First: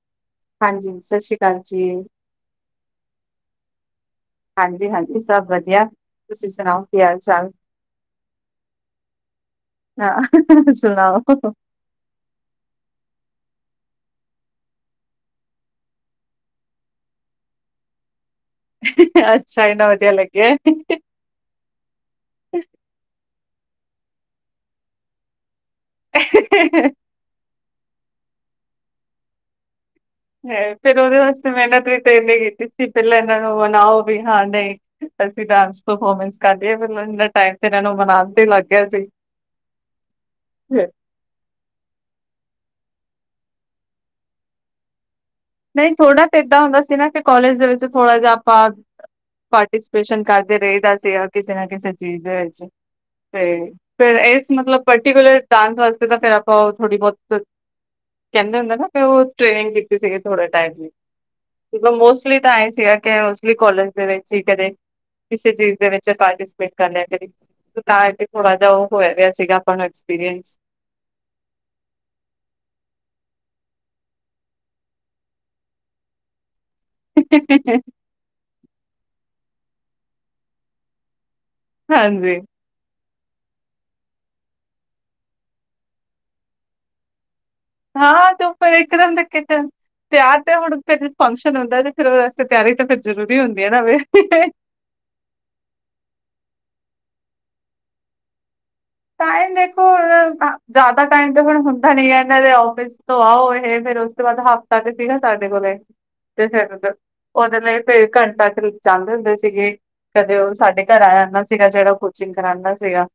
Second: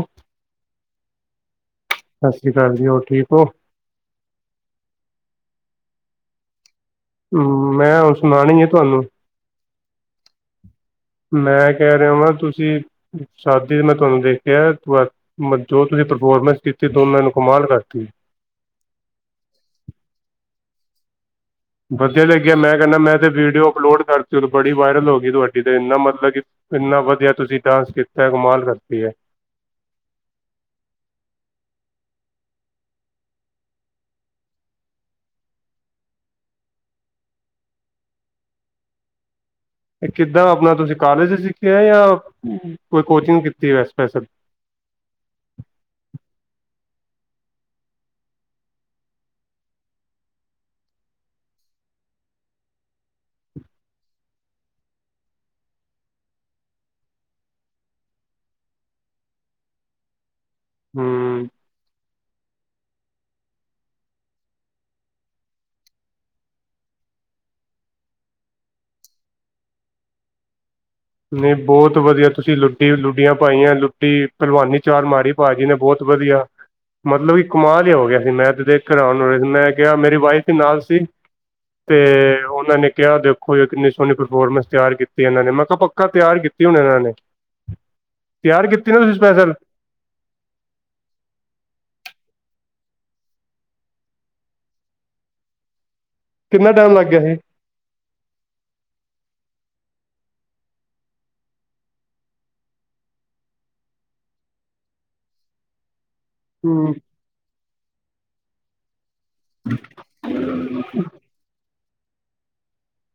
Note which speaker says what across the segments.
Speaker 1: ਉ
Speaker 2: ਹਾਂਜੀ ਸਤਿ ਸ਼੍ਰੀ ਅਕਾਲ ਜੀ
Speaker 1: ਸਤਿ ਸ਼੍ਰੀ ਅਕਾਲ ਜੀ ਹੋਰ ਠੀਕ ਹੋ
Speaker 2: ਹਾਂਜੀ ਹਾਂਜੀ ਸਭ ਵਧੀਆ ਤੁਸੀਂ ਸੁਣਾਓ ਹਾਲ ਚਾਲ?
Speaker 1: ਮੈਂ ੳਹ ਸੁਣਾਉਣੀ ਏ ਤੁਹਾਨੂੰ
Speaker 2: ਆਹ ਸੁਣਾਓ
Speaker 1: ਮੈਂ ਕਹਿ ਰਿਹਾ ਵਾਂ ਤੁਸੀਂ ਸ਼ਾਦੀ ਚ ਮੈਂ ਤੁਹਾਨੂੰ ਦੇਖਿਆ [unintelligible] ਮਨਜੋਤ ਦੀ ਪਰਫੋਰਮੈਂਸ ਕੀਤੀ ਤੂੰ ਉਹਨਾਂ ਨੂੰ ਕਮਾਲ ਕਰਤੀ
Speaker 2: ਅੱਛਾ ਇੰਨਾ ਵਧੀਆ ਲੱਗਿਆ
Speaker 1: ਵਧੀਆ ਲੱਗਿਆ ਮੈਂ ਕਹਿਣਾ ਮੈਂ ਤੇ ਵੀਡੀਓ ਅਪਲੋਡ ਕਰਤੀ ਉਹ ਤੇ ਬੜੀ ਵਾਇਰਲ ਹੋ ਗਈ ਤੁਹਾ [unintelligible] ਇੰਨਾ ਕਿ ਮਤਲ ਕੀ ਇੰਨਾ ਵਧੀਆ ਤੁਸੀਂ ਡਾਂਸ ਕੀਤਾ ਕਮਾਲ ਕਰਤੀ ਹੈ
Speaker 2: ਹੈ ਫਿਰ ਉਹਦੇ ਵਾਸਤੇ ਮੈ ਨਾ ਕੋਈ ਟਰੇਂਡ ਨੀ ਕੀਤੀ ਸੀ ਪਹਿਲਾਂ ਇਹਨਾਂ ਨੂੰ ਮਨਾਓ ਵੀ ਹਾਂ ਨਹੀਂ ਅਸੀਂ ਡਾਂਸ ਪਰਫੋਰਮੈਂਸ ਕਰ ਲਈਏ ਮੈਨੂੰ ਏਨਾ ਟਾਈਮ ਤੇ ਇਹਨਾਂ ਨੂੰ ਮਨਾਉਣ ਤੇ ਹੀ ਲੱਗ ਗਿਆ ਸੀ
Speaker 1: [inaudible] ਇਹ ਕਿੱਦਾਂ ਆਪਣਾ ਤੁਸੀਂ ਕਾਲਜ ਚ ਸਿੱਖਿਆ ਯਾਂ ਕੋਈ ਕੋਚਿੰਗ ਕੀਤੀ ਹੈ ਸਪੈਸਲ
Speaker 2: ਨਹੀਂ ਥੋੜਾ ਤਾਂ ਇੱਦਾਂ ਹੁੰਦਾ ਸੀ ਨਾ ਕਿ ਕੋਲੇਜ ਦੇ ਵਿੱਚ ਥੋੜ੍ਹਾ ਜਿਹਾ ਆਪਾਂ ਪਾਰਟੀਸਪੇਸ਼ਨ ਕਰਦੇ ਰਹੀਦਾ ਸੀਗਾ ਕਿਸੇ ਨਾ ਕਿਸੇ ਚੀਜ਼ ਦੇ ਵਿੱਚ ਤੇ ਫਿਰ ਇਸ ਮਤਲਬ ਪਰਟੀਕੁਲਰ ਡਾਂਸ ਵਾਸਤੇ ਤਾਂ ਫੇਰ ਆਪਾਂ ਉਹ ਥੋੜ੍ਹੀ ਬਹੁਤ ਕਹਿੰਦੇ ਹੁੰਦੇ ਨਾ ਕੀ ਉਹ ਟ੍ਰੇਨਿੰਗ ਕੀਤੀ ਸੀਗੀ ਥੋੜ੍ਹੇ ਟਾਈਮ ਲੀ
Speaker 1: ਹਮ
Speaker 2: [unintelligible] ਮੋਸਟਲੀ ਤਾਂ ਐ ਸੀਗਾ ਕਿ ਮੋਸਟਲੀ ਕੋਲੇਜ ਦੇ ਵਿੱਚ ਹੀ ਕਰੇ ਕਿਸੇ ਚੀਜ਼ ਦੇ ਵਿੱਚ ਪਾਰਟੀਸਪੇਟ ਕਰਲਿਆ ਕਦੀ ਤਾਂ ਕੇ ਥੋੜ੍ਹਾ ਜਿਹਾ ਉਹ ਹੋਇਆ ਗਿਆ ਸੀਗਾ ਆਪਾਂ ਨੂੰ ਐਕਸਪੀਰੀਅੰਸ
Speaker 1: ਨਹੀਂ ਬਹੁਤ ਵਧੀਆ ਤੁਸੀਂ ਲੁੱਟੀ, ਲੁੱਡੀਆਂ ਪਾਈਆਂ ਲੁੱਟੀ, ਪਲਵਾਨੀ ਚਾਰ ਮਾੜੀ ਭਾਜੀ ਨੇ, ਬਹੁਤ ਵਧੀਆ। [inaudible] ਮਤਲਬ ਕਿ ਕਮਾਲ ਹੀ ਹੋਗਿਆ ਸੀ, ਮੈਂ ਤੇ ਦੇਖਕੇ ਹੈਰਾਨ ਹੋਗਿਆ ਸੀ, ਮੈਂ ਕਿਹਾ, ਮੇਰੀ ਵਾਈਫ ਵੀ ਨਾਲ ਸੀ। ਤੇ,
Speaker 2: ਹਾਂਜੀ,
Speaker 1: ਉਹਨਾਂ ਨੇ ਕਿਹਾ ਦੇਖੋ ਇਹ ਕਿੰਨੀ ਸੋਹਣੀ ਪਰਫੋਰਮੈਂਸ ਤਿਆਰ ਕੀਤੀ ਇਹਨਾਂ ਨੇ, ਮੈਂ‌ ਕਾ ਪੱਕਾ ਤਿਆਰ ਕੀਤੀ ਹੋਣੀ ਨੇ, ਇਨ੍ਹਾਂ ਨੇ
Speaker 2: ਹਾਂ, ਤੂੰ
Speaker 1: ਤਿਆਰ
Speaker 2: ਪਰ
Speaker 1: ਕੀਤੀ ਨਾ ਤੁਸੀਂ
Speaker 2: ਇਕਦਮ
Speaker 1: ਸਪੈਸ਼ਲ
Speaker 2: ਦੇਖੇ'ਚ ਤਿਆਰ ਤੇ ਹੁਣ, ਫਿਰ ਫੰਕਸ਼ਨ ਹੁੰਦਾ ਤੇ ਫਿਰ ਉਹਦੇ ਵਾਸਤੇ ਤਿਆਰੀ ਤੇ ਫਿਰ ਜ਼ਰੂਰੀ ਹੁੰਦੀ ਏ ਨਾ ਫਿਰ।
Speaker 1: ਕਿੰਨਾ ਟਾਈਮ ਲੱਗ ਗਿਆ ਸੀ?
Speaker 2: ਟਾਈਮ ਦੇਖੋ, ਜ਼ਿਆਦਾ ਟਾਈਮ ਤੇ ਹੁਣ ਹੁੰਦਾ ਨੀ ਐ, ਇਹਨਾਂ ਦੇ ਆਫਿਸ ਤੋਂ ਆਓ, ਇਹ ਫੇਰ ਵੱਧ ਤੋ ਵਧ ਹਫ਼ਤਾ ਕ ਸੀ ਨਾ ਸਾਡੇ ਕੋਲੇ, ਤੇ
Speaker 1: ਹੂੰ
Speaker 2: ਫਿਰ ਉਹਦੇ ਲਈ ਫਿਰ ਘੰਟਾ ਚਾਹਣੇ ਹੁੰਦੇ ਸੀਗੇ, ਕਦੇ ਉਹ ਸਾਡੇ ਘਰ ਆ ਜਾਂਦਾ ਸੀਗਾ, ਜਿਹੜਾ ਕੋਚਿੰਗ ਕਰਾਂਦਾ ਸੀਗਾ।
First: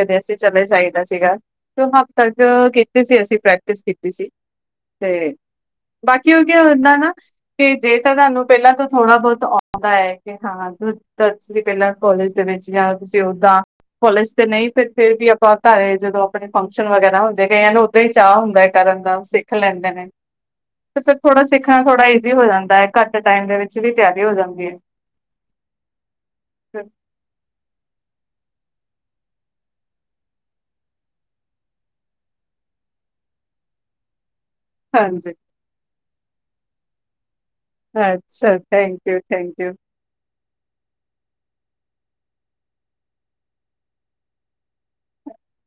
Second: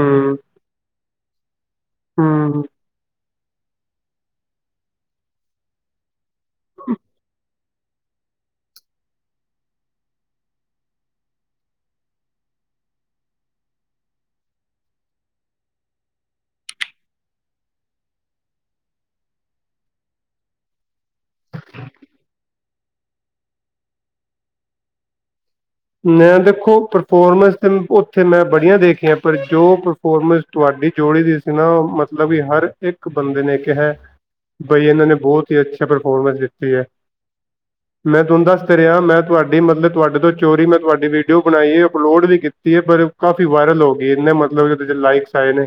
Speaker 2: ਕਦੇ ਅਸੀਂ ਚਲੇ ਜਾਈਦਾ ਸੀਗਾ, ਤੇ ਓ ਹਫਤਾ
Speaker 1: ਹੂੰ
Speaker 2: ਕ ਅਸੀਂ ਪ੍ਰੈਕਟਿਸ ਕੀਤੀ ਸੀ, ਤੇ ਬਾਕੀ ਉਹ ਕੀ ਹੁੰਦਾ ਨਾ ਤੇ, ਜੇ ਤਾਂ ਤੁਹਾਨੂੰ ਪਹਿਲਾਂ ਤੋਂ ਥੋੜਾ-ਬਹੁਤ ਆਉਂਦਾ ਏ ਹਾਂ, ਤੁਸੀਂ ਪਹਿਲਾਂ ਕੋਲੇਜ ਦੇ ਵਿੱਚ ਯਾ ਤੁਸੀਂ ਓਦਾਂ, ਕੋਲੇਜ ਤੇ ਨਹੀਂ ਫਿਰ ਫੇਰ ਵੀ ਆਪਾਂ ਘਰੇ ਜਦੋਂ ਆਪਣੇ ਫੰਕਸ਼ਨ ਵਗੈਰਾ ਹੁੰਦੇ ਗਏ ਕੲ ਕਈਆ ਨੁ ਓਦਾਂ ਹੀ ਚਾਹ ਹੁੰਦਾ ਹੈ ਕਰਨ ਦਾ, ਸਿੱਖ ਲੈਂਦੇ ਨ। ਤੇ ਫਿਰ ਥੋੜਾ ਸਿੱਖਣਾ ਥੋੜਾ ਈਜ਼ੀ ਹੋ ਜਾਂਦਾ ਏ, ਘੱਟ ਟਾਈਮ ਦੇ ਵਿੱਚ ਵੀ ਤਿਆਰੀ ਹੋ ਜਾਂਦੀ ਏ।
Speaker 1: ਮੈਂ ਦੇਖੋ, ਪਰਫੋਰਮੈਂਸ ਤੇ ਉੱਥੇ ਮੈਂ ਬੜੀਆਂ ਦੇਖੀਆਂ ਪਰ ਜੋ ਪੋਰਮੈਸ ਤੁਹਾਡੀ ਜੋੜੀ ਦੀ ਸੀ ਨਾ, ਮਤਲਬ ਕਿ ਹਰ ਇੱਕ ਬੰਦੇ ਨੇ ਕਿਹਾ ਬਈ ਇਹਨਾਂ ਨੇ
Speaker 2: ਹਾਂਜੀ
Speaker 1: ਬਹੁਤ ਈ ਅੱਛਾ ਪਰਫੋਰਮੈਂਸ ਦਿੱਤੀ ਐ। ਮੈਂ ਤੁਹਾਨੂੰ
Speaker 2: ਅੱਛਾ
Speaker 1: ਦੱਸ ਤਾ
Speaker 2: ਥੈਂਕ
Speaker 1: ਰਿਹਾਂ,
Speaker 2: ਯੂ
Speaker 1: ਮੈਂ
Speaker 2: ਥੈਂਕ
Speaker 1: ਤੁਹਾਡੀ
Speaker 2: ਯੂ
Speaker 1: ਮਤਲਬ, ਤੁਹਾਡੇ ਤੋਂ ਚੋਰੀ ਮੈਂ ਤੁਹਾਡੀ ਵੀਡੀਓ ਬਣਾਈ ਏ, ਅਪਲੋਡ ਵੀ ਕੀਤੀ ਏ, ਪਰ ਕਾਫ਼ੀ ਵਾਇਰਲ ਹੋ ਗਈ ਏ, ਇੰਨੇ ਮਤਲਬ ਇਦੇ'ਚ ਲਾਈਕਸ ਆਏ ਨੇ।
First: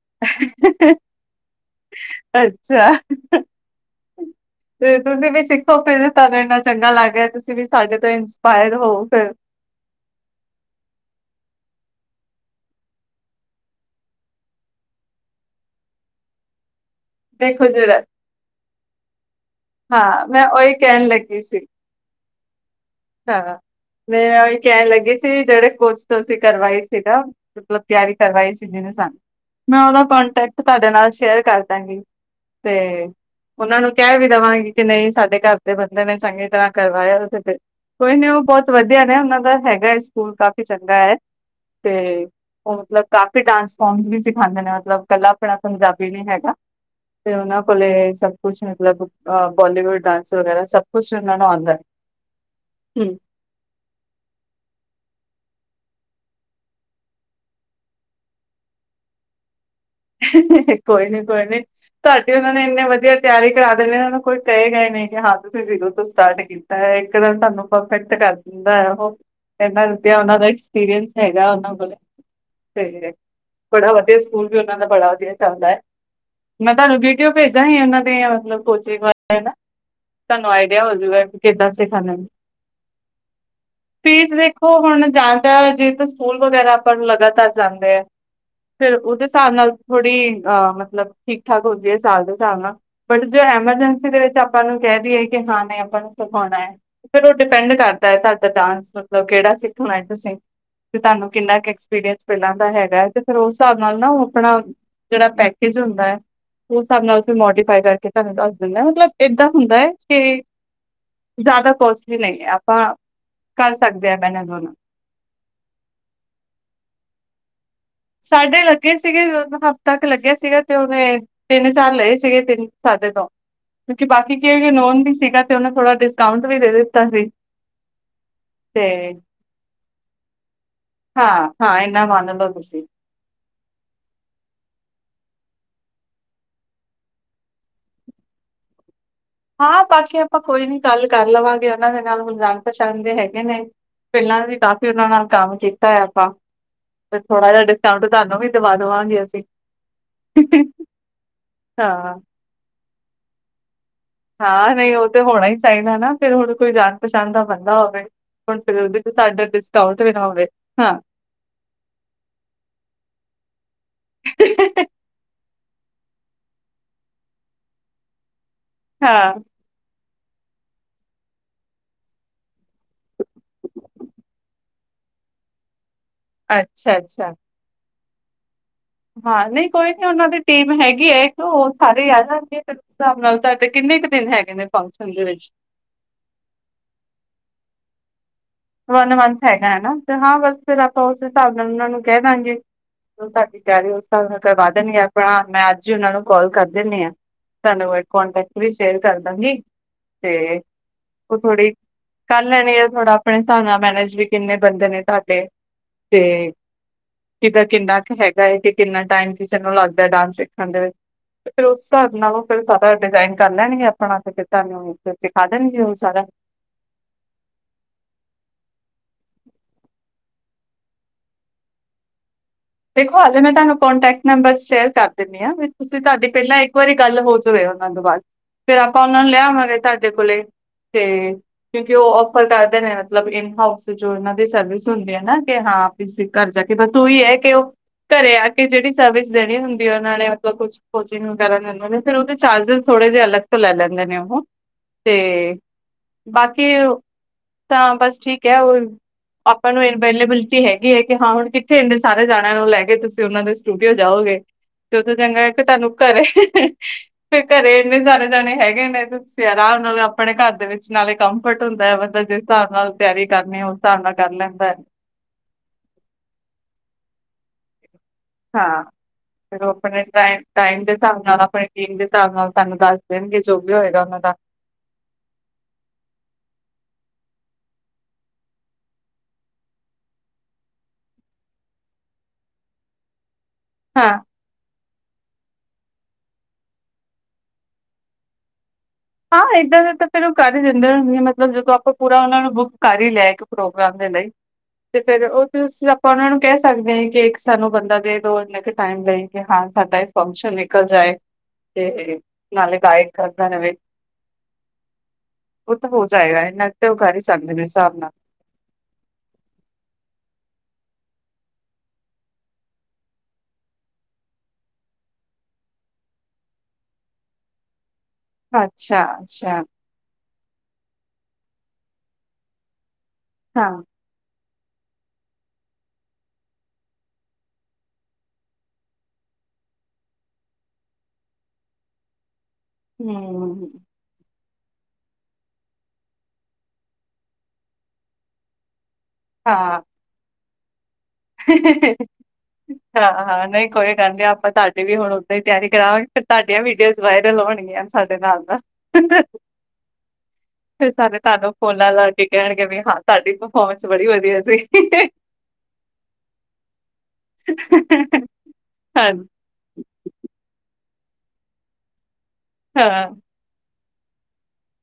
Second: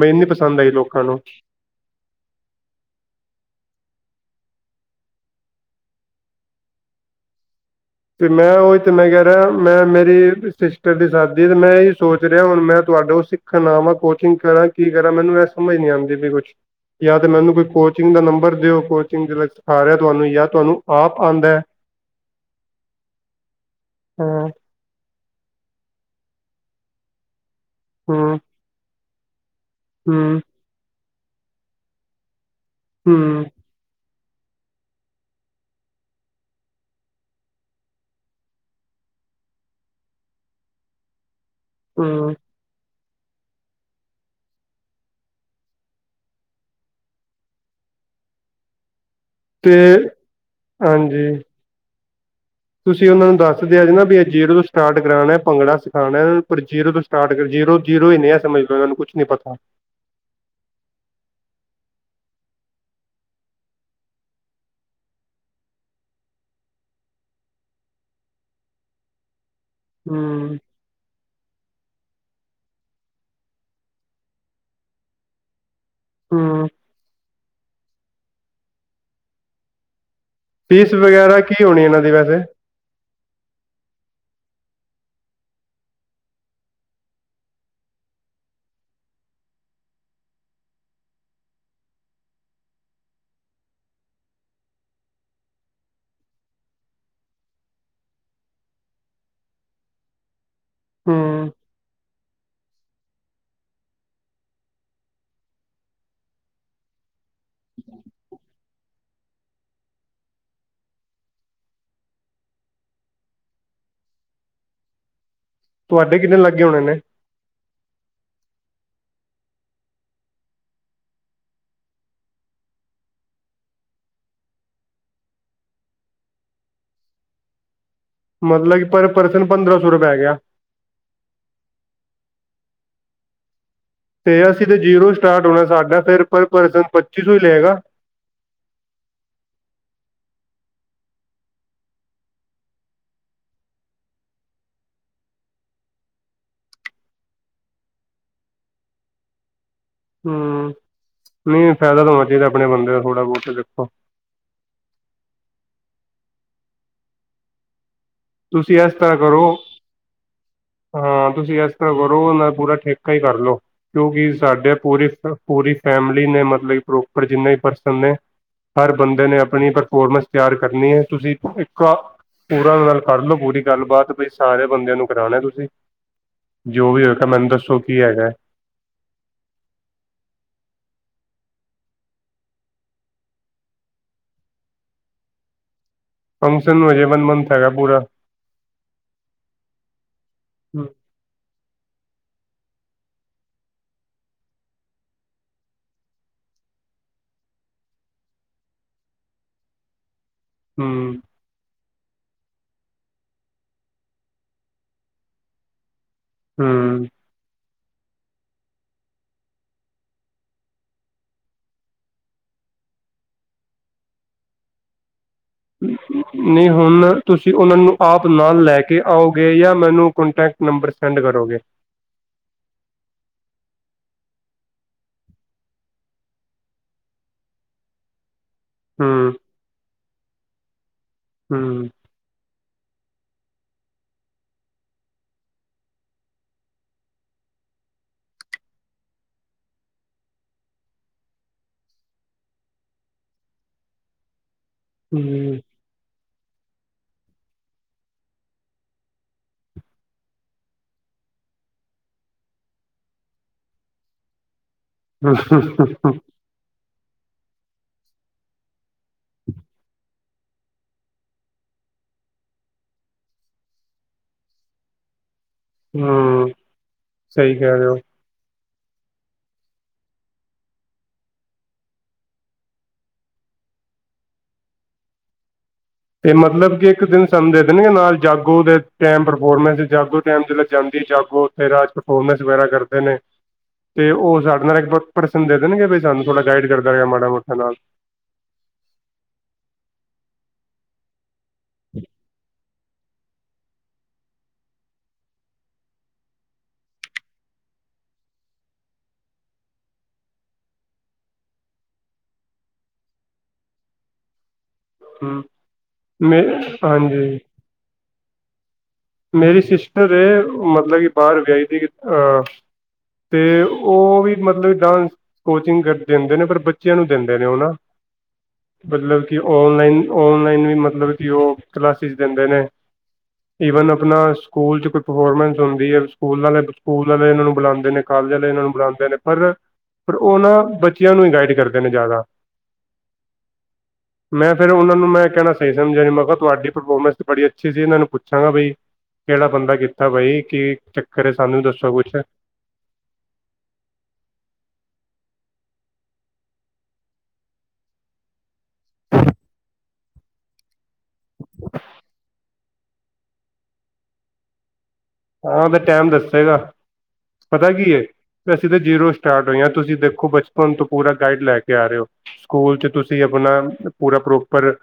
Speaker 1: ਮੈੰਨ ਨੀ ਪਸੰਦ ਆਈ ਲੋਕਾਂ ਨੂੰ।
Speaker 2: ਅੱਛਾ। ਤੇ ਤੁਸੀਂ ਵੀ ਸਿੱਖੋ ਫਿਰ, ਤੁਹਾਨੂੰ ਇੰਨਾ ਚੰਗਾ ਲੱਗ ਰਿਹਾ ਤੁਸੀਂ ਵੀ ਸਾਡੇ ਤੋਂ
Speaker 1: ਤੇ ਮੈਂ
Speaker 2: ਇੰਸਪਾਇਰ
Speaker 1: ਉਹੀ ਤੇ
Speaker 2: ਹੋਊ,
Speaker 1: ਮੈਂ ਕਹਿ
Speaker 2: ਫਿਰ।
Speaker 1: ਰਿਹਾ ਮੈਂ ਮੇਰੀ ਸਿਸਟਰ ਦੀ ਸਾਦੀ, ਤੇ ਮੈਂ ਇਹੀ ਸੋਚ ਰਿਹਾ, ਹੁਣ ਮੈਂ ਤੁਹਾਡੇ ਤੋ ਸਿੱਖਣ ਆਵਾਂ, ਕੋਚਿੰਗ ਕਰਾਂ ਕੀ ਕਰਾਂ ਮੈਨੂੰ ਐ ਸਮਝ ਨਹੀਂ ਆਂਦੀ ਪਈ ਕੁਛ, ਯਾ ਤਾਂ ਮੈਨੂੰ ਕੋਈ
Speaker 2: ਦੇਖੋ ਜਰਾ
Speaker 1: ਕੋਚਿੰਗ ਦਾ ਨੰਬਰ ਦਿਓ, ਕੋਚਿੰਗ ਦੇ ਵਿੱਚ
Speaker 2: ਹਾਂ, ਮੈਂ ਉਹੀ ਕਹਿਣ ਲੱਗੀ ਸੀ, ਹਾ, ਮੈਂ
Speaker 1: ਹਾਂ
Speaker 2: ਉਹੀ ਕਹਿਣ ਲੱਗੀ ਸੀ ਜਿਹੜੇ ਕੋਰਸ ਤੁਸੀਂ ਕਰਵਾਈ ਸੀਨਾ, ਮਤਲਬ ਤਿਆਰੀ
Speaker 1: ਹੂੰ
Speaker 2: ਕਰਵਾਈ ਸੀ ਜਿਹਨੇ ਸਾਨੂੰ ਮੈਂ ਉਹਦਾ
Speaker 1: ਹੂੰ
Speaker 2: ਕੋਨਟੈਕਟ ਤੁਹਾਡੇ ਨਾਲ ਸ਼ੇਅਰ ਕਰ ਦਾਂਗੀ, ਤੇ
Speaker 1: ਹੂੰ
Speaker 2: ਉਹਨਾਂ ਨੂੰ ਕਹਿ ਵੀ ਦੇਵਾਂਗੀ ਕਿ ਨਹੀਂ, ਸਾਡੇ ਘਰ ਦੇ ਬੰਦੇ ਨੇ ਚੰਗੀ ਤਰ੍ਹਾਂ ਕਰਵਾਇਆ ਤੇ ਫੇਰ ਕੋਈ ਨਹੀਂ ਉਹ ਬਹੁਤ ਵਧੀਆ ਨੇ, ਉਹਨਾਂ ਦਾ ਹੈਗਾ ਹੈ ਸਕੂਲ ਕਾਫ਼ੀ ਚੰਗਾ ਐ, ਤੇ
Speaker 1: ਹੂੰ
Speaker 2: ਉਹ ਮਤਲਬ ਕਾਫੀ ਡਾਂਸ ਫੋਮਸ ਵੀ ਸਿਖਾਂਦੇ ਨੇ ਮਤਲਬ, ਕੱਲਾ ਅਪਣਾ ਪੰਜਾਬੀ ਨੀ ਹੈਗਾ। ਤੇ ਉਹਨਾਂ ਕੋਲੇ, ਸਭ ਕੁਛ ਮਤਲਬ ਅਹ
Speaker 1: ਤੇ
Speaker 2: ਬੋਲੀਵੁੱਡ ਡਾਂਸ ਵਗੈਰਾ ਸਭ ਕੁਛ
Speaker 1: ਹਾਂਜੀ
Speaker 2: ਉਹਨਾਂ ਨੂੰ ਆਂਦਾ।
Speaker 1: ਤੁਸੀਂ ਉਹਨਾਂ ਨੂੰ ਦੱਸ ਦੱਸਦੇ ਆ ਨਾ ਵੀ ਇਹ ਜੀਰੋ ਤੋਂ ਸਟਾਰਟ ਕਰਾਣਾ, ਭੰਗੜਾ ਸਿੱਖਾਂਣਾ, ਪਰ ਜੀਰੋ ਤੋਂ ਸਟਾਰਟ ਜੀਰੋ, ਜੀਰੋ ਹੀੰ ਨੀ ਆ ਸਮਝਲੋ ਇਹਨਾਂ ਨੂੰ। ਕੁਛ ਨਹੀਂ ਪਤਾ‌।
Speaker 2: ਕੋਈ ਨੀ, ਕੋਈ ਨੀ। ਤੁਹਾਡੀ ਉਹਨਾਂ ਨੇ ਇੰਨੇ ਵਧੀਆ ਤਿਆਰੀ ਕਰਾ ਦੇਨੀ, ਉਹਨਾਂ ਨੂੰ ਕੋਈ ਕਹੇਗਾ ਈ ਨਹੀਂ, ਕਿ ਹਾਂ ਤੁਸੀਂ ਜੀਰੋ ਤੋਂ ਸਟਾਰਟ ਕਿ ਤਾਂ ਇੱਕਦਮ ਤੁਹਾਨੂੰ ਪਰਫੈਕਟ ਕਰ ਦਿੰਦਾ ਉਹ, ਇਹਨਾਂ [unintelligible] ਉਹਨਾਂ ਦਾ
Speaker 1: ਹੂੰ
Speaker 2: ਅਕਸ ਪੀਰੀਅੰਸ ਹੈਗਾ ਉਹਨਾਂ ਕੋਲ, ਤੇ ਬੜਾ ਵਧੀਆ ਸਕੂਲ ਵੀ ਉਹਨਾਂ ਦਾ ਬੜਾ ਵਧੀਆ ਚੱਲਦਾ ਏ,
Speaker 1: ਹੂੰ
Speaker 2: ਮੈਂ ਤੁਹਾਨੂੰ ਵੀਡੀਓ ਭੇਜਾਂਗੀ, ਉਹਨਾਂ ਦੀ ਮਤਲਬ ਕੋਚਿੰ ਹੇਣਾ
Speaker 1: ਫੀਸ ਵਗੈਰਾ ਕੀ ਹੋਣੀ ਇਹਨਾਂ ਦੀ ਵੈਸੇ?
Speaker 2: ਫੀਸ ਵੇਖੋ ਹੁਣ ਜਾਂ ਤਾਂ ਜੇ ਤਾਂ ਸਕੂਲ ਵਗੈਰਾ ਆਪਾ ਨੂੰ ਲਗਾਤਾਰ ਜਾਂਦੇ ਆ। ਫਿਰ ਉਹਦੇ ਹਿਸਾਬ ਨਾਲ ਥੋੜ੍ਹੀ ਅਹ ਮਤਲਬ ਠੀਕ ਠਾਕ ਹੁੰਦੀ ਹੈ ਸਾਲ ਦੇ ਹਿਸਾਬ ਨਾਲ, ਬਟ ਜੋ ਐਮਰਜੈਂਸੀ ਦੇ ਵਿੱਚ ਆਪਾਂ ਨੂੰ ਕਹਿ ਦਈਏ ਕਿ ਹਾਂ ਨਹੀਂ ਆਪਾਂ ਨੂੰ ਸਿਖਾਉਣਾ ਹੈ। ਫੇਰ ਉਹ ਡਿਪੈਂਡ ਕਰਦਾ ਹੈ ਤੁਹਾਡਾ ਡਾਂਸ ਮਤਲਬ ਕਿਹੜਾ ਸਿੱਖਣਾ ਹੈ ਤੁਸੀਂ, ਤੇ ਤੁਹਾਨੂੰ
Speaker 1: ਹੂੰ
Speaker 2: ਕਿੰਨਾ ਕੁ ਐਕਸਪੀਰੀਅੰਸ ਪਹਿਲਾਂ ਦਾ ਹੈਗਾ ਹੈ। ਤੇ ਫਿਰ ਉਸ ਹਿਸਾਬ ਨਾਲ ਨਾ ਓਹ, ਆਪਣਾ ਜਿਹੜਾ ਪੈਕੇਜ ਹੁੰਦਾ ਹੈ। ਉਸ ਹਿਸਾਬ ਨਾਲਂ ਫੇਰ ਮੋਡੀਫਾਈ ਕਰਕੇ ਤੁਹਾਨੂੰ ਦੱਸ ਦਿਨਾ ਮਤਲਬ ਏਦਾਂ ਹੁੰਦਾ ਹੈ ਕਿ, ਜ਼ਿਆਦਾ ਕੋਸਟ ਵੀ ਨਹੀਂ ਹੈ ਆਪਾਂ ਕਰ ਸਕਦੇ ਹਾਂ ਪੈਨਜ਼ੋਨ,
Speaker 1: ਤੁਹਾਡੇ ਕਿੰਨੇ ਲੱਗੇ ਹੋਣੇ ਨੇ,
Speaker 2: ਸਾਡੇ ਲੱਗੇ ਸੀਗੇ ਦ ਹਫ਼ਤਾ ਲੱਗਿਆ ਸੀਗਾ ਤੇ ਉਹਨੇ, ਤਿੰਨ ਚਾਰ ਲਏ ਸੀਗੇ ਤਿੰਨ ਸਾਡੇ ਤੋਂ, ਕਿਉਂਕਿ ਬਾਕੀ ਕੀ ਏ ਕਿ ਨੋਨ ਵੀ ਸੀਗਾ ਤੇ ਉਹੇ ਥੋੜਾ ਡਿਸਕਾਊਂਟ ਵੀ ਦੇ ਦਿੱਤਾ ਸੀ,
Speaker 1: ਮਤਲਬ ਕਿ
Speaker 2: ਤੇ
Speaker 1: ਪਰ ਪਰਸਨ ਪੰਦਰਾਂ ਸੌ ਰੁਪਇਆ ਪੈ ਗਿਆ।
Speaker 2: ਹਾਂ ਹਾਂ ਇੰਨਾ ਮੰਨ ਲਓ ਤੁਸੀ,
Speaker 1: ਤੇ ਅਸੀਂ ਤਾਂ ਜੀਰੋ ਸਟਾਰਟ ਹੋਣਾ ਸਾਡਾ ਫਿਰ ਪਰ ਪਰਸਨ ਪੱਚੀ ਸੌ ਹੀ ਲਏਗਾ,
Speaker 2: ਹਾਂ ਬਾਕੀ ਆਪਾਂ ਕੋਈ ਨੀ ਗੱਲ ਕਰ ਲਵਾਂਗੇ ਉਹਨਾਂ ਦੇ ਨਾਲ ਹੁਣ ਜਾਣ ਪਛਾਣ ਦੇ ਹੈਗੇ ਨੇ, ਪਹਿਲਾਂ ਵੀ ਕਾਫ਼ੀ ਉਹਨਾਂ ਨਾਲ ਕੰਮ ਕੀਤਾ ਹੈ ਆਪਾਂ, ਤੇ ਥੋੜਾ ਜਿਹਾ ਡਿਸਕਾਊਂਟ ਤੁਹਾਨੂੰ ਵੀ ਦਵਾ ਦੇਵਾਂਗੇ ਅਸੀਂ,
Speaker 1: ਹਮ, ਨਹੀਂ ਫਾਇਦਾ ਤਾਂ
Speaker 2: ਹਾਂ
Speaker 1: ਹੋਣਾ ਚਾਹੀਦਾ ਆਪਣੇ ਬੰਦੇ ਦਾ ਥੋੜ੍ਹਾ ਬਹੁਤ ਦੇਖੋ,
Speaker 2: ਹਾਂ ਨਹੀਂ ਉਹ ਤਾਂ ਹੋਣਾ ਹੀ ਚਾਹੀਦਾ ਨਾ ਫਿਰ ਹੁਣ ਕੋਈ ਜਾਣ ਪਛਾਣ ਦਾ ਬੰਦਾ ਹੋਵੇ। ਹੁਣ ਫਿਰ
Speaker 1: ਤੁਸੀਂ ਇਸ
Speaker 2: ਉਹਦੇ ਚ
Speaker 1: ਤਰ੍ਹਾਂ
Speaker 2: ਸਾਡਾ
Speaker 1: ਕਰੋ
Speaker 2: ਡਿਸਕਾਊਂਟ ਵੀ ਨਾ,
Speaker 1: ਹਾਂ ਤੁਸੀਂ ਇਸ ਤਰ੍ਹਾਂ ਕਰੋ ਉਨ੍ਹਾਂ ਦਾ ਪੂਰਾ ਠੇਕਾ ਹੀ ਕਰ ਲਓ, ਕਿਉਂਕਿ ਸਾਡੇ ਪੂਰੀ ਪੂਰੀ ਫੈਮਿਲੀ ਨੇ ਮਤਲਬ ਪ੍ਰੋਪਰ ਜਿੰਨੇ ਵੀ ਪਰਸਨ ਨੇ ਹਰ ਬੰਦੇ
Speaker 2: ਹਾਂ
Speaker 1: ਨੇ ਆਪਣੀ ਪਰਫੋਰਮੈਂਸ ਤਿਆਰ ਕਰਨੀ ਹੈ ਤੁਸੀਂ ਇੱਕ ਪੂਰਾ ਕਰ, ਕਰ ਲਓ ਪੂਰੀ ਗੱਲਬਾਤ ਬਾਈ ਸਾਰੇ ਬੰਦਿਆਂ ਨੂੰ ਕਰਾਉਣੇ ਤੁਸੀਂ ਜੋ
Speaker 2: ਅੱਛਾ
Speaker 1: ਵੀ ਹੋਏਗਾ
Speaker 2: ਅੱਛਾ
Speaker 1: ਮੈਨੂੰ ਦੱਸੋ। ਕੀ ਹੈਗਾ।
Speaker 2: ਹਾਂ ਨਹੀਂ ਕੋਈ ਨੀ ਉਹਨਾਂ ਦੀ ਟੀਮ ਹੈਗੀ ਹੈ, ਇਕ ਉਹ ਸਾਰੇ ਆ ਜਾਣਗੇ ਫੇਰ ਹਿਸਾਬ ਨਾਲ ਤੁਹਾਡੇ ਕਿੰਨੇ ਕ ਦਿਨ ਹੈਗੇ ਨੇ ਫੰਕਸ਼ਨ ਦੇ ਵਿੱਚ।
Speaker 1: ਫੰਕਸ਼ਨ ਨੂੰ ਹਜੇ ਵਨ ਮੰਥ ਹੈਗਾ ਪੂਰਾ।
Speaker 2: ਵਨ ਮੰਥ ਹੈਗਾ ਨਾ ਹੈ, ਤੇ ਹਾਂ ਬਸ ਫਿਰ
Speaker 1: ਹੂੰ
Speaker 2: ਆਪਾਂ ਉਸ ਹਿਸਾਬ ਨਾਲ ਉਹਨਾਂ ਨੂੰ ਕਹਿ ਦਾਂਗੇ। ਤੁਹਾਡੀ ਤਿਆਰੀ ਉਸ ਹਿਸਾਬ ਨਾਲ ਕਰਵਾ ਦੇਂਨੀ ਆ ਪਰ ਮੈਂ ਅੱਜ ਹੀ ਉਹਨਾਂ ਨੂੰ ਕੋਲ ਕਰ ਦਿੰਨੀ ਹਾਂ। ਤੁਹਾਨੂੰ ਇਕ ਕੋਂਟੈਕਟ ਵੀ ਸ਼ੇਅਰ ਕਰ ਦਾਂਗੀ ਤੇ
Speaker 1: ਹਮ।
Speaker 2: ਉਹ ਥੋੜ੍ਹੀ ਕਰ ਲੈਣੀ ਆ ਥੋੜਾ ਆਪਣੇ ਹਿਸਾਬ ਨਾਲ ਮੈਨੇਜ ਕਿੰਨੇ ਬੰਦੇ ਨੇ ਤੁਹਾਡੇ। ਤੇ,
Speaker 1: ਹੂੰ।
Speaker 2: ਕਿਦਾ ਕਿੰਨਾ ਹੈਗਾ ਹੈ ਕਿ ਕਿੰਨਾ ਟਾਈਮ ਕਿਸੇ ਨੂੰ ਲੱਗਦਾ ਡਾਂਸ ਸਿੱਖਣ ਦੇ ਵਿੱਚ‌। ‌‍‌ ਤੇ ਫਿਰ ਉਸ ਹਿਸਾਬ ਨਾਲੋਂ ਫਿਰ ਸਾਰਾ ਡਿਜ਼ਾਇਨ ਕਰ ਲੈਣਗੇ ਆਪਣਾ ਤੇ ਫੇਰ ਤੁਹਾਨੂੰ ਫੇਰ ਸਿਖਾ ਦੇਣਗੇ ਉਹ ਸਾਰਾ।
Speaker 1: ਨਹੀਂ ਹੁਣ ਤੁਸੀਂ ਉਹਨਾਂ ਨੂੰ ਆਪ ਨਾਲ ਲੈ ਕੇ ਆਓਗੇ ਜਾਂ ਮੈਨੂੰ ਕਟੈਕਟ ਨੰਬਰ ਸੈਂਡ ਕਰੋਗੇ।
Speaker 2: ਦੇਖੋ ਹਾਲੇ ਮੈਂ ਤੁਹਾਨੂੰ ਕੋਂਟੈਕਟ ਨੰਬਰ ਸ਼ੇਅਰ ਕਰ ਦਿੰਨੀ ਆ ਹਾਂ ਫੇਰ ਤੁਸੀਂ ਤੁਹਾਡੀ ਪਹਿਲਾਂ ਇੱਕ ਵਾਰੀ ਗੱਲ ਹੋ ਜਾਵੇ। ਫਿਰ ਆਪਾਂ ਉਹਨਾਂ ਨੂੰ
Speaker 1: ਹੂੰ
Speaker 2: ਲੈ ਆਵਾਂਗੇ ਤੁਹਾਡੇ ਕੋਲੇ ਤੇ
Speaker 1: ਹੂੰ
Speaker 2: ਕਿਉਂਕਿ ਉਹ ਕੋਲ ਕਰਦੇ ਨੇ ਮਤਲਬ ਇਨ ਹਾਊਸ ਜੋ ਇਹਨਾਂ ਦੀ ਸਰਵਿਸ ਹੁੰਦੀ ਹੈ, ਨਾ ਕਿ ਹਾਂ ਇਸ ਘਰ ਜਾ ਕੇ ਬਸ ਉਹੀ ਹੈ। ਕੀ ਉਹ ਘਰੇ ਆ ਕੇ ਜਿਹੜੀ ਸਰਵਿਸ ਦੇਣੀ ਹੁੰਦੀ ਹੈ। ਉਹਨਾਂ ਨੇ ਮਤਲਬ ਕੁਛ ਕੋਚਿੰਗ ਵਗੈਰਾ ਲੈਂਦੇ ਨੇ ਫਿਰ ਉਹਦੇ ਚਾਰਜਿਸ ਥੋੜੇ ਜਹੇ ਅਲੱਗ ਤੋਂ ਲੈ ਲੈਂਦੇ ਨੇ ਉਹ ਤੇ ਬਾਕੀ ਤਾਂ ਬਸ ਠੀਕ ਐ, ਉਹ ਆਪਾਂ ਨੂੰ ਅਵੇਲੇਬਿਲਿਟੀ ਹੈਗੀ ਐ ਕਿ ਕਿੱਥੇ ਇੰਡ ਸਾਰੇ ਜਾਣਿਆਂ ਨੂੰ ਲੈ ਕੇ ਤੁਸੀਂ ਉਹਨਾਂ ਦੇ ਸਟੂਡੀਓ ਜਾਓਗੇ, ਤੇ ਉਥੋਂ ਚੰਗਾ ਕਿ ਤੁਹਾਨੂੰ
Speaker 1: ਹੂੰ
Speaker 2: ਘਰੇ
Speaker 1: [inaudible]
Speaker 2: ਫੇਰ ਘਰੇ ਇੰਨੇ ਸਾਰੇ ਜਾਣੇ ਹੈਗੇ ਨੇ ਤੁਸੀਂ ਆਰਾਮ ਨਾਲ ਆਪਣੇ ਘਰ ਦੇ ਵਿੱਚ ਨਾਲੇ ਕੰਫਰਟ ਹੁੰਦਾ ਐ ਬੰਦਾ ਜਿਸ [unintelligible] ਹਿਸਾਬ ਨਾਲ ਤਿਆਰੀ ਕਰਨੀ ਉਸ ਹਿਸਾਬ ਨਾਲ ਕਰ ਲੈਂਦਾ।
Speaker 1: ਹੂੰ, ਸਹੀ ਕਹਿ ਰੇ ਔ
Speaker 2: ਹਾਂ। ਫਿਰ ਉਹ ਆਪਣੇ ਟਾਈਮ ਟਾਈਮ ਦੇ ਹਿਸਾਬ ਨਾਲ ਆਪਣੀ ਟੀਮ ਦੇ ਹਿਸਾਬ ਨਾਲ ਤੁਹਾਨੂੰ ਦੱਸ ਦੇਣਗੇ ਜੋ ਵੀ ਹੋਏਗਾ ਉਹਨਾਂ ਦਾ
Speaker 1: ਤੇ ਮਤਲਬ ਕਿ ਇੱਕ ਦਿਨ ਸਾਨੂੰ ਦੇ ਦੇਣਗੇ ਨਾਲ ਜਾਗੋ ਦੇ ਟਾਈਮ ਪਰਫੋਰਮੈਂਸ ਜਾਗੋ ਟਾਈਮ ਜਲੇ ਜਾਂਦੀ ਜਾਗੋ ਫਿਰ ਰਾਹ ਚ ਪਰਫੋਰਨੈਂਸ ਵਗੈਰਾ ਕਰਦੇ ਨੇ। ਤੇ
Speaker 2: ਹਾਂ।
Speaker 1: ਉਹ ਸਾਡੇ ਨਾਲ ਇੱਕ ਪਰਸਨ ਦੇ ਦੇਣਗੇ ਬਈ ਸਾਨੂੰ ਥੋੜ੍ਹਾ ਗਾਈਡ ਕਰਦਾ ਮਾੜਾ ਮੋਟਾ ਨਾਲ।
Speaker 2: ਹਾਂ ਇੱਦਾਂ ਦਾ ਤਾਂ ਫੇਰ ਉਹ ਕਰ ਈ ਦਿੰਦੇ ਮਤਲਬ ਜਦੋਂ ਆਪਾਂ ਪੂਰਾ ਉਹਨਾਂ ਨੂੰ ਬੁੱਕ ਕਰ ਈ ਲਿਆ ਕਿਉ ਪ੍ਰੋਗਰਾਮ ਦੇ ਲਈ। ਤੇ ਫੇਰ ਉਹ [unintelligible] ਆਪਾਂ ਉਹਨਾਂ ਨੂੰ ਕਹਿ ਸਕਦੇ ਆ, ਕਿ ਇੱਕ ਸਾਨੂੰ ਬੰਦਾ ਦੇ ਦੋ ਇੰਨਾ ਕਿ ਟਾਈਮ ਲਈ। ਹਾਂ ਸਾਡਾ ਇੱਕ ਫੰਕਸ਼ਨ ਨਿਕਲ ਜਾਏ, ਤੇ ਨਾਲੇ ਗਾਈਡ ਕਰਦਾ ਰਵੇ
Speaker 1: ਹੂੰ,
Speaker 2: ਉਹ ਤਾਂ ਹੋ ਜਾਏਗਾ
Speaker 1: ਮੇ
Speaker 2: ਇਹਨਾ ਤੇ ਉਹ ਕਰ ਈ
Speaker 1: ਹਾਂਜੀ
Speaker 2: ਸਕਦੇ ਨੇ ਹਿਸਾਬ ਨਾਲ‌।
Speaker 1: ਮੇਰੀ ਸਿਸਟਰ ਐ ਮਤਲਬ ਕਿ ਬਾਰ ਗਈ ਦੀ ਅ ਅਤੇ ਉਹ ਵੀ ਮਤਲਬ ਡਾਂਸ ਕੋਚਿੰਗ ਦਿੰਦੇ ਨੇ ਪਰ ਬੱਚਿਆਂ ਨੂੰ ਦਿੰਦੇ ਨੇ ਉਹ ਨਾ
Speaker 2: ਅੱਛਾ ਅੱਛਾ,
Speaker 1: [unintelligible] ਔਲਾਈਨ ਵੀ ਮਤਲਬ ਕੀ ਉਹ ਕਲਾਸਿਸ ਦਿੰਦੇ ਨੇ
Speaker 2: ਹਾਂ
Speaker 1: ਇਵਨ ਆਪਣਾ ਸਕੂਲ ਚ ਕੋਈ ਪਰਫੋਰਮੈਂਸ ਹੁੰਦੀ ਐ ਸਕੂਲ ਵਾਲੇ ਸਕੂਲ ਵਾਲੇ ਇਹਨਾਂ ਨੂੰ ਬੁਲਾਦੇ ਨੇ ਕਾਲਜ ਵਾਲੇ ਇਹਨਾਂ ਨੂੰ ਬੁਲਾਦੇ ਨੇ। ਪਰ ਪਰ ਉਹ ਨਾ ਬੱਚਿਆਂ ਨੂੰ ਗਾਈਡ ਕਰਦੇ ਨੇ ਜ਼ਿਆਦਾ।
Speaker 2: ਹੂੰ,
Speaker 1: ਮੈਂ ਫਿਰ ਉਹਨਾਂ ਨੂੰ ਮੈਂ ਕਹਿਣਾ ਸਹੀ ਸਮਝਿਆ ਮੈਂ ਕਿਹਾ ਤੁਹਾਡੀ ਪਰਫੋਰਮੈਂਸ ਤਾਂ ਬੜੀ ਅੱਛੀ ਸੀ ਇਹਨਾਂ ਨੂੰ ਪੁੱਛਾਂਗਾ ਬਈ। ਕਿਹੜਾ ਬੰਦਾ ਕੀਤਾ ਬਾਈ ਕਿ
Speaker 2: [inaudible] ਹਾਂ ਹਾਂ ਨਈ ਕੋਈ ਗੱਲ ਨੀ ਆਪਾਂ ਤੁਹਾਡੀ ਵੀ ਹੁਣ ਓਦਾਂ ਈ ਤਿਆਰੀ ਕਰਾਵਾਂਗੇ ਫੇਰ ਤੁਹਾਡੀਆਂ ਵੀਡੀਓਜ਼ ਵਾਇਰਲ ਹੋਣਗੀਆਂ। ਸਾਡੇ ਨਾਲ ਦਾ, ਫਿਰ ਸ ਸਾਨੂੰ ਫੋਨਾਂ ਲਾ ਕੇ ਕਹਿਣਗੇ ਵੀ ਹਾਂ ਤਹਾਡੀ ਪਰਫੋਰਮੈਂਸ ਬੜੀ ਵਧੀਆ ਸੀ।
Speaker 1: ਹਾਂ ਉਹ ਤੇ ਟੈਮ ਦੱਸੇਗਾ ਪਤਾ ਕੀ ਏ ਅਸੀਂ ਤਾਂ ਜੀਰੋ
Speaker 2: ਹਾਂ
Speaker 1: ਸਟਾਰਟ [unintelligible] ਤੁਸੀਂ ਦੇਖੋ ਬਚਪਨ ਤੋਂ ਪੂਰਾ ਗਾਈਡ ਲੈ ਕੇ ਆ ਰਹੇ ਹੋ ਸਕੂਲ ਚ
Speaker 2: ਹਾਂ
Speaker 1: ਤੁਸੀਂ ਹੁਣ ਅ ਪੂਰਾ ਪ੍ਰੋਪਰ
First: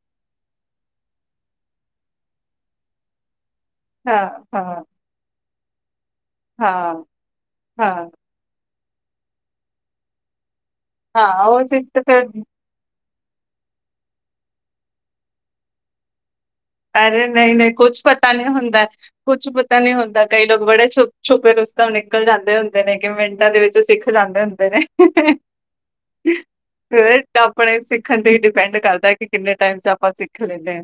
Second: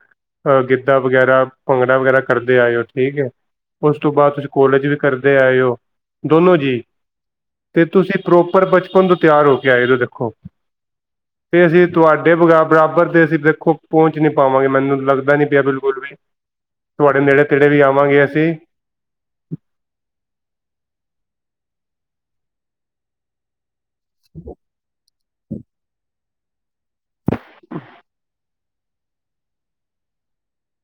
Speaker 1: ਅ ਗਿੱਧਾ ਵਗੈਰਾ ਭੰਗੜਾ ਵਗੈਰਾ ਕਰਦੇ ਆਏ ਔ ਠੀਕ ਐ। ਉਸ ਤੋਂ
Speaker 2: ਹਾਂ
Speaker 1: ਬਾਦ ਤੁਸੀਂ
Speaker 2: ਹਾਂ
Speaker 1: ਕੋਲਜ ਵੀ ਕਰਦੇ ਆਏ ਓ ਦੋਨੋ ਜੀ,
Speaker 2: ਹਾਂ,
Speaker 1: ਤੇ
Speaker 2: ਹਾਂ,
Speaker 1: ਤੁਸੀਂ ਪ੍ਰੋਪਰ ਬਚਪਨ ਤੋਂ ਤਿਆਰ ਹੋ ਕੇ ਆਏ ਨੇ ਦੇਖੋ
Speaker 2: ਹਾਂ ਉਹ
Speaker 1: ਤੇ ਅਸੀਂ
Speaker 2: ਚੀਜ਼ ਤਾਂ ਫਿਰ
Speaker 1: ਤੁਹਾਡੇ ਵਗਾ ਬਰਾਬਰ ਤੇ ਅਸੀਂ ਦੇਖੋ ਪਹੁੰਚ ਨੀ ਪਾਵਾਂਗੇ ਮੈਨੂੰ ਲੱਗਦਾ ਨੀ ਪਿਆ ਬਿਲਕੁਲ ਵੀ ਤੁਹਾਡੇ
Speaker 2: ਅਰੇ
Speaker 1: ਨੇੜੇ
Speaker 2: ਨਈ
Speaker 1: ਤੇੜੇ
Speaker 2: ਨਈ
Speaker 1: ਵੀ
Speaker 2: ਕੁੱਛ
Speaker 1: ਆਵਾਂਗੇ
Speaker 2: ਪਤਾ ਨੀ
Speaker 1: ਅਸੀਂ
Speaker 2: ਹੁੰਦਾ। ਕੁਛ ਪਤਾ ਨੀ ਹੁੰਦਾ ਕਈ ਲੋਕ ਬੜੇ ਛੋ ਛੁਪੇ ਰਸਤਮ ਨਿਕਲ ਜਾਂਦੇ ਹੁੰਦੇ ਨੇ ਕਿ ਮਿੰਟਾਂ ਦੇ ਵਿੱਚ ਸਿੱਖ ਸਿਖ ਜਾਦੇ ਹੁਦੇ ਨੇ, ਫਿਰ ਆਪਣੇ ਸਿੱਖਣ ਤੇ ਪਿੰਡ ਕਰਦਾ ਕਿ ਕਿੰਨੇ ਟਾਈਮ ਚ ਆਪਾਂ ਸਿੱਖ ਲੈਂਨੇ ਆ।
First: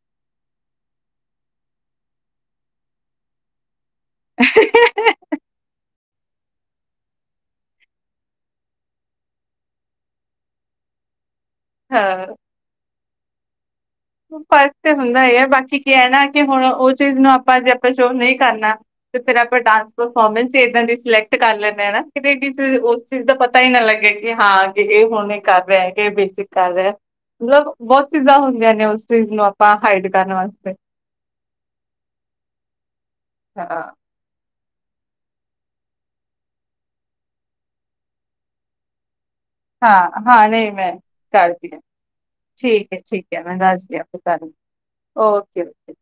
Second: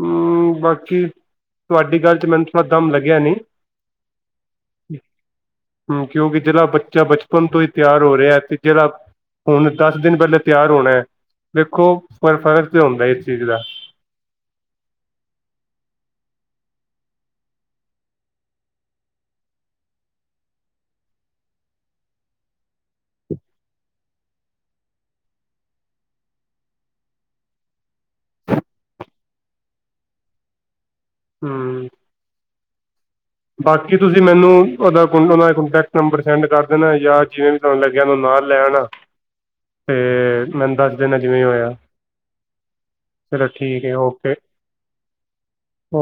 Speaker 1: ਹੂੰ ਬਾਕੀ, ਤੁਹਾਡੀ ਗੱਲ 'ਚ ਮੈਨੂੰ ਥੋੜਾ ਦਮ ਲੱਗਿਆ ਨੀ। ਹੂੰ, ਕਿਉਂਕਿ ਜਿਹੜਾ ਬੱਚਾ ਬਚਪਨ ਤੋਂ ਹੀ ਤਿਆਰ ਹੋ ਰਿਹਾ ਤੇ ਜਿਹੜਾ ਹੁਣ ਦਸ ਦਿਨ ਪਹਿਲਾਂ ਤਿਆਰ ਹੋਣਾ ਐ ਦੇੇਖੋ
Speaker 2: ਹਾਂ।
Speaker 1: ਪਰ ਫਰਕ ਤਾਂ ਹੁੰਦਾ ਇਸ ਚੀਜ਼ ਦਾ
Speaker 2: ਫਰਕ ਤੇ ਹੁੰਦਾ ਹੀ ਹੈ ਬਾਕੀ ਕੀ ਹੈਣਾ ਕਿ ਹੁਣ ਉਹ ਚੀਜ਼ ਨੂੰ ਆਪਾਂ ਜੇ ਆਪਾਂ ਸ਼ੋ ਨਹੀਂ ਕਰਨਾ ਤੇ ਫਿਰ ਆਪਾਂ ਡਾਂਸ ਪਰਫੋਰਮੈਂਸ ਈ ਏਦਾਂ ਦੀ ਸਿਲੈਕਟ ਕਰ ਲੈਂਣੇ ਆ ਨਾ ਬਹੀਏ ਕਿਸੇ ਉਸ ਚੀਜ਼ ਦਾ ਪਤਾ ਹੀ ਨਾ ਲੱਗਿਆ ਕਿ ਹਾਂ ਕਿ ਇਹ ਹੁਣ ਇਹ ਕਰ ਰਿਹਾ ਕਿ ਇਹ ਬੇਸਿਕ ਕਰ ਰਿਹਾ ਮਤਲਬ ਬਹੁਤ ਚੀਜ਼ਾਂ ਹੁੰਦੀਆਂ ਨੇ ਉਸ ਚੀਜ਼ ਨੂੰ ਆਪਾਂ ਹਾਈਡ ਕਰਨ ਵਾਸਤੇ
Speaker 1: ਹਮ
Speaker 2: ਹਾਂ
Speaker 1: ਬਾਕੀ ਤੁਸੀਂ ਤੁਸੀਂ ਮੈਨੂੰ ਉਹਦਾ ਉਹਨਾਂ ਦਾ ਕੋਂਟੈਕਟ ਨੰਬਰ ਸੈਂਡ ਕਰ ਦੇਣਾ ਜਾਂ ਜਿਵੇਂ ਵੀ ਤੁਹਾਨੂੰ ਲੱਗਿਆ ਉਹ ਨੂੰ ਨਾਲ ਲੈਣ ਆ ਟ
Speaker 2: ਹਾਂ ਹਾਂ ਨਹੀਂ ਮੈਂ
Speaker 1: ਵੀ ਹੋਇਆ
Speaker 2: ਕਰਦੀ ਆ ਠੀਕ ਹੈ ਠੀਕ ਹੈ
Speaker 1: ਚਲੋ
Speaker 2: ਮੈਂ
Speaker 1: ਠੀਕ ਹੈ
Speaker 2: ਦੱਸਦੀ ਆਪ
Speaker 1: ਓਕੇ
Speaker 2: ਕਰਨ ਓਕੇ ਓਕੇ